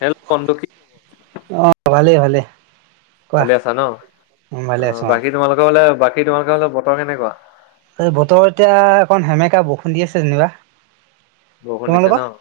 Hello, বন্ধু কি [unintelligible] ভালে- ভালে। ভালি আছা ন' অ আছো অ বাকী তোমালোকে ফালে বাকী তোমালোকে ফালে বতৰ কেনেকুৱা? এই বতৰ এতিয়া অকণ সেমেকা বৌখুন দি আছে যেনিবা। বৰষুণ দিছে তোমালোকৰ ন'?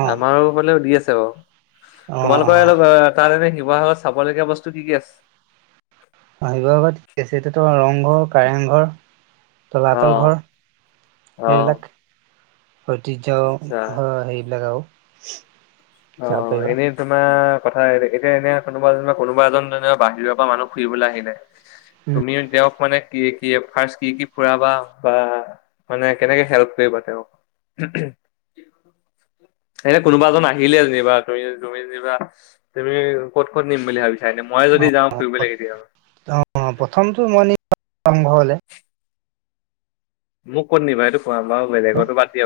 অ আমাৰো বুলেও দি আছে বাৰু অ অ তোমালোকৰ অলপ তাত এনে শিৱ সাগৰত চাবলগীয়া বস্তু কি- কি আছে? ৰং ঘৰ, কাৰেং ঘৰ, অ তলাতল ঘৰ অ সেইবিলাক। ঐতিহ্য আচ্ছা হয় সেইবিলাক আৰু অহ, যাব পাৰিবা এনে তোমাৰ কথা এতিয়া এনে কোনোবা যেন কোনোব এজন যেনিব বাহিৰৰ পৰা মানুহ ফুৰিবলৈ আহিলে তুমিও তেওঁক মানে কি- কি ফাৰ্ষট কি -কি ফুৰাবা বা মানে কেনেকে হেল্প কৰিবা তেওঁক? [unintelligible] এনে কোনোবা এজন আহি আহিলে যেনিবা তুমি -তুমি যেনিবা তুমি ক'ত -ক'ত নিম বুলি ভাবিছা? মই অ যদি যাওঁ ফুৰিবলে কেতিয়াবা? [unintelligible] আৰম্ভ হলে মোক ক'ত নিবা এইটো কোৱা বাৰো বেলেগৰতো বাদ দিয়া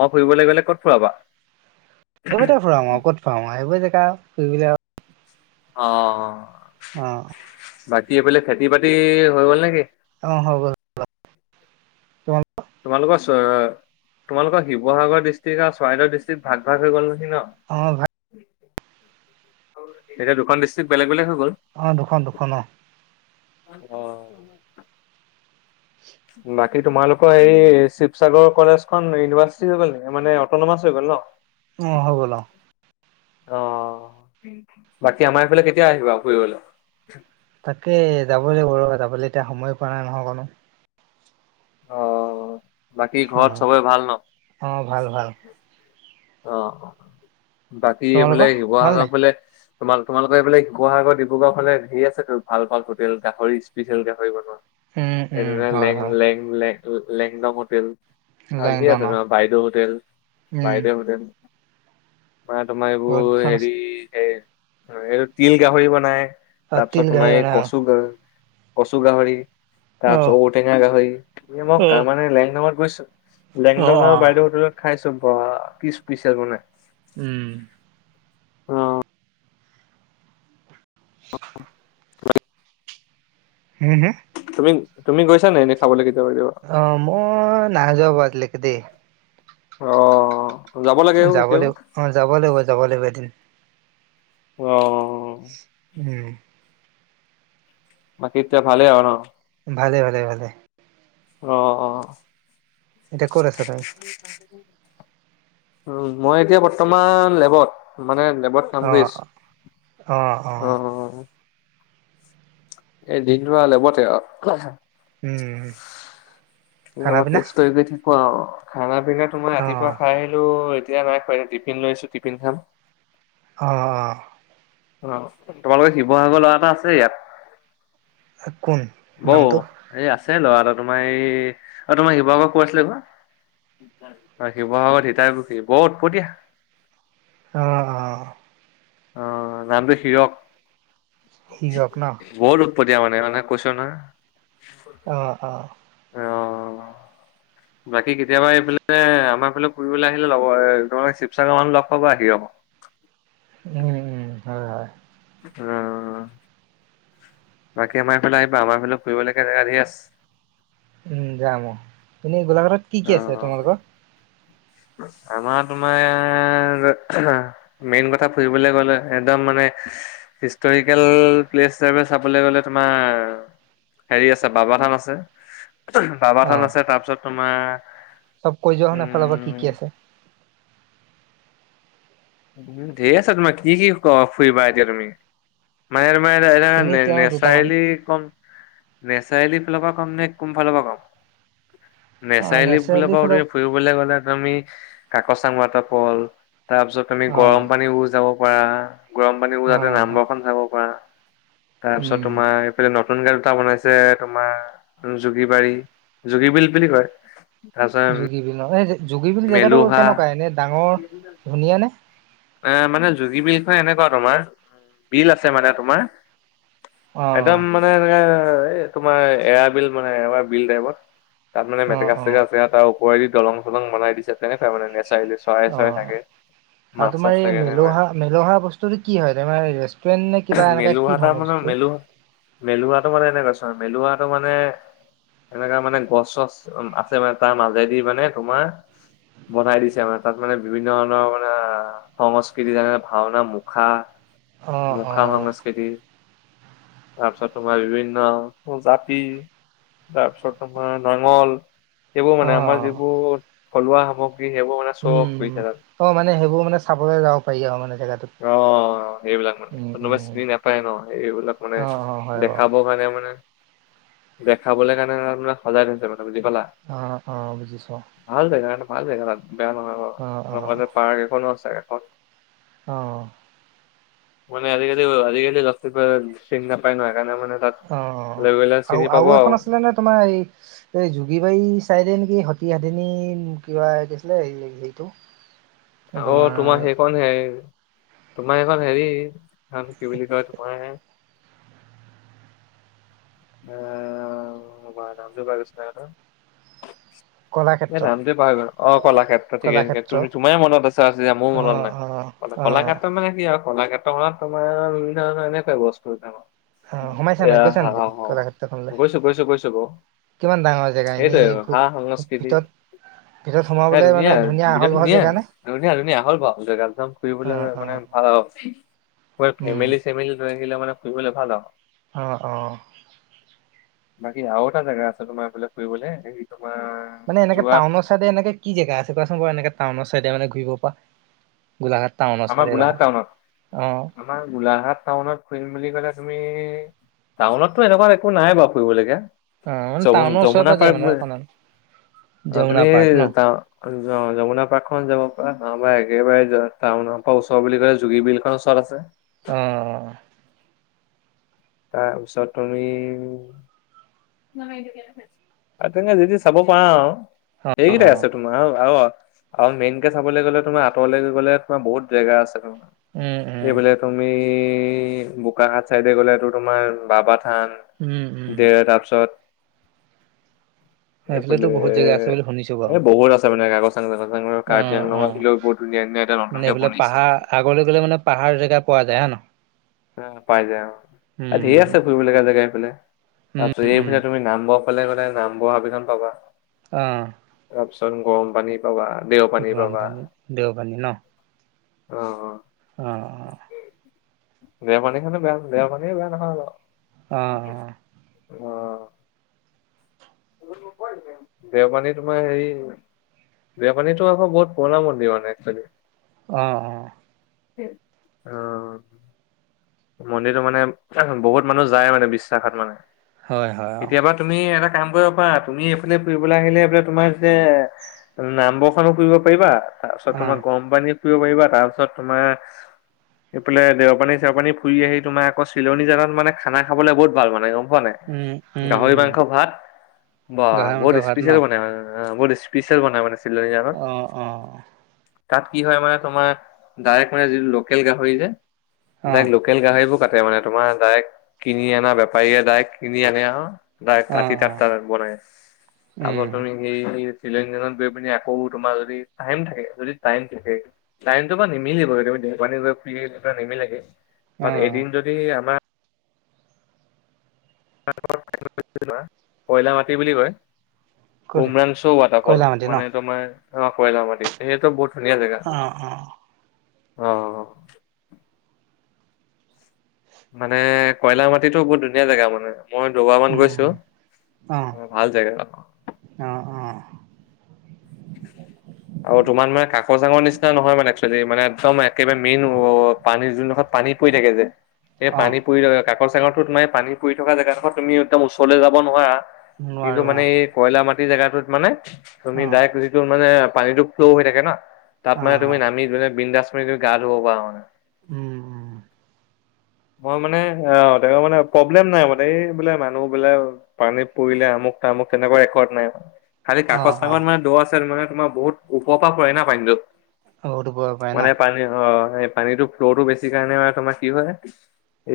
বাৰু ফুৰিবলৈ গ'লে ক'ত ফুৰাবা? সেইবোৰতে ফুৰাম আৰু ক'ত ফুৰাম আৰু সেইবোৰ জেগা আও ফুৰিবলে আৰু অ', অহ কি বোলে খেতি -বাতি হৈ গ'ল নেকি? অহ, হৈ গল [unintelligible] তোমালোকৰ চ'তোমালোকৰ শিৱসাগৰ ডিষ্ট্ৰিক আৰু চৰাইদেউৰ ডিষ্ট্ৰিক ভাগ- ভাগ হৈ গ'ল নহয়? অ ভাই ন'এতিয়া দুখন ডিষ্ট্ৰিক বেলেগ -বেলেগ গ'ল অহ, দুখন -দুখন অ। অহ বাকী তোমালোকৰ এইে শিৱসাগৰ কলেজখন ইউনিভাৰ্চিটি হৈ গ'ল নেকি মানে অট'নমাছ হৈ গ'ল ন'? উম, হৈ গল অহ। অ বাকী আমাৰ এইফালে কেতিয়া আহিবা ফুৰিবলৈ। তাকে যাব লাগ ব যাবলৈ এতিয়া সময় পোৱা নাই নহয় অকনো। অ বাকী অ ঘৰত চবে ভাল ন। অ ভাল ভাল অ বাকী তোমালোকৰ এইফলে ভাল শিৱসাগৰত নাই ফালে। তোমাৰ তোমালোকৰ এইবিল শিৱসাগৰ ডিব্ৰুগডও খনে হেৰি আছেো ভাল ভাল হোটেল গাহৰি স্পেচিয়েল গাহৰি বনোৱা। উম এ ল উম হয় লেং হয় লেঙ লেংগ ল লেংডংট। আজি লেংডন আছে অ তোমাৰ বাইদেউ হোটেল উম বাইদেউ হোটেল বা তোমাৰ বহুত এইবোৰ কেইখন হেৰি আছে হ এই তিল গাহৰি বনাই। অ তাৰপিছ তিল ত গাহি মই মানে কচুগ। কচু গাহৰি অ তাৰপিছত ঔটেঙা গাহৰি ম অ অ মানে লেণ্ডাৰ্ গৈছ। অ লেংদঙ অ আৰু বাইদেউ হোটেলত খাইছো বা কি ইপিছিএল বনাই। উম। অ। অ। হুম হুম। তুম তুমি গৈছ নে এনে খাবলৈাগে। অ মই নাযোৱা বাৰু আজিলেকে দেই। অ। লাগে অ যাব কেতিয়াবা লাগিব অ যাব লাগিব যাব লাগিব এদিন। অহ উ'ম। বাকী এতিয়া ভালে আৰু ন। ভালে ভালে ভালে। অ অ। এতিয়া ক'ত আছা তাই। উম মই এতিয়া বৰ্তমান লেবত। মানে লেৱত কাম অ কৰি অ অ আছো অ। এই দিনতো লেবতে আও। উম। খানা বৰ পিনা টেষ্ট কৰি কৰি থাকো আৰু খানা পিনা তো মই অ ৰাতিপুৱা খাই আহিলো। এতিয়া নাইখ টিফিন লৈ আছো টিফিন খাম। অঁ অঁ। অ তোমালোকৰ শিৱসাগৰ ল'ৰা এটা আছে ইয়াত। কোন নামটো। ল'ৰাটা তোমাৰ এই আৰু তোমাৰ শিৱসাগৰ কৈ আছিলে বা। শিৱসাগৰত সীতাই পুখী বহুত ওপতিয়া। অঁ অঁ। অ নামটো হিৰক। হিৰযক ন। দিয়া মানে মানে কৈছো না। অহ অহ। অ। বাকী কেতিয়াবা এইফালে আমাৰ এইফালে ফুৰিবলৈ আহিলে লব তোম শিৱসাগৰ মানুহ লগ পাব আহি হব। [unintelligible] উম উম হয় হয়। অ। বাকী আমাৰ এইফালে আহিবা আমাৰ ফালে ফুৰিবলৈকে জেগা ধ আছে। উম যাম অ এনেই গোলাঘাটত কি অ কি আছে তোমালোকৰ। আমাৰ তোমাৰ মেইন কথা ফুৰিবলে গলে একদম মানে। হিষ্টৰিকেল প্লেচ হিচাপে চাবলৈ গলে তোমাৰ। হেৰি আছে বাবা থান আছে, বাবা অ থান আছে তাৰপিছত তোমাৰ চব কৈ যোৱা হ এফালৰ পৰা কি উম কি আছে? উম ঢেৰ আছা তোমাৰ কি কি ক ফুৰিবা এতিয়া তুমি? মানে তোমাৰ এ এনেই এ তেওঁৰ দুটামান নেচাৰেলি হক নেচাৰেলিৰ ফালৰ পৰা কম নে কোন ফালৰ পৰা কম? অ নেচাৰেলি ফুলিব পৰাও ফালৰ তুমি ফুৰিবলৈ গ'লে তুমি কা কচাং ৱাটাৰ ফল তাৰ পিছত তুমি অ গৰম পানীও যাব পাৰা গৰম পানীও অ যাতে নাম্বৰখন চাব পৰা। তাৰপিছত উম তোমাৰ এইফালে ন তুনকাল দুটা বনাইছে তোমাৰ জোগী বাৰী জোগী বিল বুলি কয় তাৰপিছত জোগী বিলৰ এই জোগী বিল জেগাটো মেলুহা কেনেকুৱা এনে ডাঙৰ ধুনীয়া নে এ মানে জোগী বিলখন এনেকুৱা তোমাৰ বিল আছে মানে তোমাৰ অ একদম মানে এনে তোমাৰ এৰা বিল মানে এৱাৰ বিল টাইপত। তাত মানে অ অ মেটেকা অ চেটেকা আছে তাৰ পৰেদি দলং চলং বনাই দিছে তেনেকোৱা মানে নেছ চাৰিলে চৰাই অ চৰা থাকে আৰু মাছ চাছ তোমাৰ এই থাকে এনেকুৱাই মেলোহা মেলোহা বস্তুটো কি হয় তোমাৰ ৰেষ্টুৰেণ্ট নে কিবা এনেকা কি মেলোহাটা ধৰণৰ মানে বস্তু মেলু মেলোহাটো মানে এনেকুৱা চোৱা মেলোহাটো মানে এনেকা মানে গছ চছ আছে মানে তাৰ মাজেদি মানে তোমাৰ বনাই দিছে মানে তাত মানে বিভিন্ন ধৰণৰ মানে সংস্কৃতি যেনে ভাওনা মুখা অ অ মুখা সংস্কৃতি, তাৰ পিছত তোমাৰ বিভিন্ন জাতি তাৰপিছত আমাৰ নাঙল, এইবোৰ অ মানে আমাৰ যিবোৰ থলুৱা সামগ্ৰী সেইবোৰ মানে চব হয় উম থাকা অ মানে সেইবোৰ মানে চাবলৈ যাব পাৰি আৰু মানে জেগাটোত অ সেইব বিলাক মানে উম কোনোবা উম চিনি নাপায় ন এইবিলাক মানে অ অ হয় বাৰু দেখাবৰ কাৰণে মান দেখাবলে কাৰণে মানে সজাই থৈছে মানে বুজি পালা, অ', অ', বুজিছো ভাল জেগা ন ভাল জেগা তাত বেয়া নহয় বাৰু অ', অ', লগতে পাৰ্ক এখনো আছে এখন অ মানে আজিকালি আজিকালি লৰা -ছোৱালী বোৰে চিনি নাপাই ন সেইকাৰণে মানে তাত অ লৈ গলে আৰু চিনি পাব আৰু এখন আছিলে নে তোমাৰ এই এই জোগী বাৰী চাই দিয়ে নেকি সতি সাতিনী কিবা কৈছিলে হেৰিটো অ তোমাৰ সেইখন হে তোমাৰ সেইখন হেৰি সেইখন কি বুলি কয় তোমাৰ আহ বাৰামটো ভাগছ ন আৰু- [unintelligible] এই কলাক্ষেত্ৰ নামটোৱে পাহৰি গলো অ কলাক্ষেত্ৰ ঠিকে ঠিকে কলাক্ষেত্ৰ তুমি তোমাৰ মনত আছা যে মোৰ মনত অ', নাই। অ', অ'। কলাক্ষেত্ৰত মানে কি আৰু কলাক্ষেত্ৰখনত তোমাৰ বিভিন্ন ধৰণৰ এনেকুৱাই বস্তু এটা অ', সোমাইছা নাই গৈছা নাই এয়া তুমি হ অ কলাক্ষেত্ৰখনলে গৈছো গৈছো গৈছো বাৰু কিমান ডাঙৰ জেগা এনেই সেইটোয়ে সা- সংস্কৃতি ভিতৰত ভিতৰত এ সোমাবলৈ মানে ধুনীয়া আহল বিৰাট বহল ধুনীয়া জেগা নে ধুনীয়া ধুনীয়া হ'ল আহল বহল জেগাটো ফুৰিবলৈ মানে- অ মই উম। ফেমিলি চেমিলি লৈ আহিলে মানে ফুৰিবলে ভাল আৰু অ অ বাকী আৰু এটা জেগা আছে তোমাৰ এইফালে ফুৰিবলৈ হেৰিত মানে এনেকে টাউনৰ চাইডে এনেকে কি জেগা আছে কোৱাচোন বাৰু এনেকে টাউনৰ চাইডে মানে ঘূৰিব পৰা? গোলাঘাট টাউনৰ আমাৰ চাইডে গোলাঘাট ৰহা টাউনত, অ আমাৰ গোলাঘাট টাউনত ফুৰিম বুলি ক'লে তুমি টাউনততো এনেকুৱা একো নাই বাৰু ফুৰিবলগীয়া অ মানে যমু টাউনৰ ওচৰে যমুনা পাজৰে পাৰ্ক মানে বো অকমান অ যমুনা তুমি পাৰ্ক ন অ যমুনা পাৰ্কখন যাব পৰা। নহমাৰ একেবাৰে টাউন পৰা ওচৰ বুলি কলে জোগী বিল খনৰ ওচৰত আছে অ তাৰ পিছত তুমি আ তেনে যি তি চাব পাৰা আৰু। অ অ সেইকেইটা আছে তোমাৰ আৰু আ আৰু মেইনকে চাবলৈ গ'লে তোমাৰ আঁতৰলৈ গ'লে তোমাৰ বহুত জেগা আছে তো উম উম এইবোলে তুমি বোকাহাট চাইডে গ'লেটো তোমাৰ বাব স্থান, উম উম দে তাৰপিছত [inaudible] এইফালে সেইফালেতো বহুত জেগা আছে বুলি শুনিছো এ বাৰু বহুত আছে মানে কাগজ চাং জাগ চাং অ কাৰ্বি আংলঙৰ অ আহিলেও বহুত ধুনীয়া ধুনীয়া এতিয়া মানে নতুনকে সেইফালে বনিছে। পাহাৰ আগলৈ গ'লে মানে পাহাৰ জেগা পোৱা যায় আহ ন অ পাই যায় অ ধেৰ আছে উম ফুৰিব লগা জেগা এইফালে উম তাৰপিছত উম এইফালে তুমি নাম ব সেইফালে গ'লে নাম বৰ হাবিখন পাবা আহ তাৰপিছত গৰম পানী পাবা দেও পানী গৰম পাবা। পানী, দেও পানী ন অ অ অ দেও পানীখনো বেয়া দেও পানীখনো বেয়া নহয় বাৰু। আহ। দেও পানী তোমাৰ হেৰি দেও পানীটো আকৌ বহুত পুৰণা মন্দিৰ মানে চাগে। আহ, আহ। অ। মন্দিৰটো মানে বহুত মানুহ যায় মানে বিশ্বাসত মানে হয় হয় অ কেতিয়াবা তুমি এটা কাম কৰিব পাৰা। তুমি এইফালে ফুৰিবলৈ আহিলে এইফালে তোমাৰ যে নামবৰ্ষণো ফুৰিব পাৰিবা তাৰপিছত অ তোমাৰ গৰম পানী ফুৰি পাৰিবা, তাৰপিছত তোমাৰ এইফালে দেও পানী চেৰ পানী ফুৰি আহি তোমাৰ আকৌ চিলনী জানাত মানে খানা খাবলৈ বহুত ভাল মানে। খোৱা নাই উম উম গাহৰি উম মাংস ভাত বা গাহৰি মাংস বহুত ভাত ন স্পেচিয়েল বনাই মা অ, বহুত স্পেচিয়েল বনাব মানে চিলনী জানত আহ অ। তাত কি হয় মানে তোমাৰ ডাইৰেক্ট মানে যিটো লোকেল গাহৰি যে অ ডা লো সেইবোৰ কাটে মানে তোমাৰ ডাইৰেক্ট কিনি অনা বেপাৰীয়ে ডাইৰেক্ট কিনি আনে আৰু তাই অ কাটি তাত অ টা বনাই আকৌ উম তুমি সেই শ্বিলংজত গৈ পিনি আকৌ তোমাৰ যদি টাইম থাকে যদি টাইম থাকে টাইমটো বা নিমিলিব দেও পানী গৈ ফ্ৰী নিমিলেগে বাট অ', এদিন যদি আমাৰ কয়লা মাটি বুলি কয় কলে উমৰাশৌ ৱাটাৰফল, কয়লা মাটি ন মানে তোমাৰ কয়লা মাটি সেইটো বহুত ধুনীয়া জেগা অ, অ। অ। মানে কয়লা মাটিটো বহুত ধুনীয়া জেগা মানে। মই দুবাৰামান উম, গৈছো, অ', ভাল জেগা অ', অ', [inaudible] আৰু তোমাৰ মানে কাকজ জাঙৰ নিচিনা নহয় মানে একচেলি মানে একদম একেবাৰে মেইন অ পানী যোনডোখত পানী পৰি থাকে যে। এই অ', পানী পৰি থকা কাকৰ চাকৰ তোমাৰে পানী পৰি থকা জেগাডোখৰ তুমি একদম ওচৰলৈ যাব নোৱাৰা। কিন্তু নোৱাৰো মানে অ', এই কয়লা মাটি জেগাটোত মানে তুমি অ', ডাইৰে মানে পানীটো ফ্ল হৈ থাকে ন, তাত মানে তুমি অ', নামি বিন্দাছ মানি তুমি গা ধুব পাৰা মানে। উম, উম। মই মানে অ, তেৰ মানে প্ৰব্লেম নাই মানে এইবোলে মানুহ বোলে পানীত পৰিলে আমুক তামোক তেনেকুৱা ৰেকৰ্ড নাই। খালি অ', কাকজ চাকত অ', মানে দূৰত আছিল মানে তোমাৰ বহুত ওপৰৰ পৰা পৰে না পানীটো। ঔ টোপব পাৰে ন অ', মানে পানী অ, এই পানীটো ফ্ল'টো বেছি কাৰণে তোমাৰ কি হয়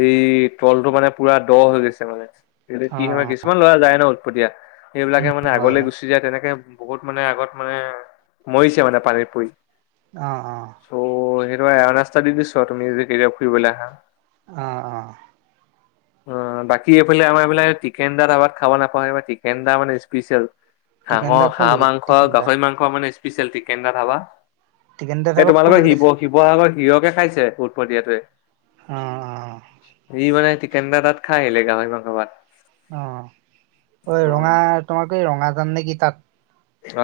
এই তলতটো মানে পুৰা দ হৈ গৈছে মানে, কি কি সময় অ', কিছুমান ল'ৰা যায় ন দিয়া সেইবিলাকে মানে হয়, আগলে হয়, গুচি যায় তেনেকে বহুত মানে আগত মানে মৰিছে মানে পানীত পৰি আহ, আহ। এ না নাস্তা দি দিছ তুমি যে কেতিয়া ফুৰিবলৈ আহা। অঁ অঁ। [inaudible] অ, বাকী এইফালে আমাৰ এইবিলাক টিকেন দাৰবাত খাব নাপায় টিকেন দা মানে স্পেচিয়েল। টিকেন দা হাঁহৰ, কোনটো হাঁহ মাংস, টিকেন দা গাহৰি মাংস মানে স্পেচিয়েল টিকেন ডা ধাবা। টিকেন দা এ, তাৰপৰা কোনটো তোমালোকৰ গীত শিৱ আছে শিৱসাগৰ হিৰবে খাইছে উৎপতীয়াটোৱে? অ', ই, মানে টিকেন দা তাত খাই আহিলে গাহৰিৰ মাংস ভাত। অ, ঐ অ ৰঙা তোমাক এই ৰঙাজান নেকি তাত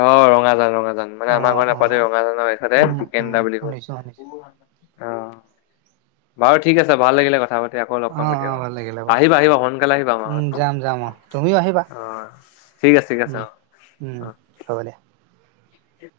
অ, ৰঙাজান, ৰঙাজা জন মানে আমাৰ অ', ঘৰত নাপা অ', ৰঙাজানৰ ইফালে উম, টিকেন উম, দা বুলি ক শুনিছো শুনিছো অ। বাৰু ঠিক আছে ভাল লাগিলে কথা পাত তি আকৌ লগ পাম অ', অ', কেতিয়াবা ভাল লাগিলে বাৰু আহিবা আহিবা সোনকালে আহিবা উম, আমাৰত যাম যাম অ', তুমিও আহিবা অ। ঠিক আছে ঠিক আছে উম অ। উম অ। হ'ব দে।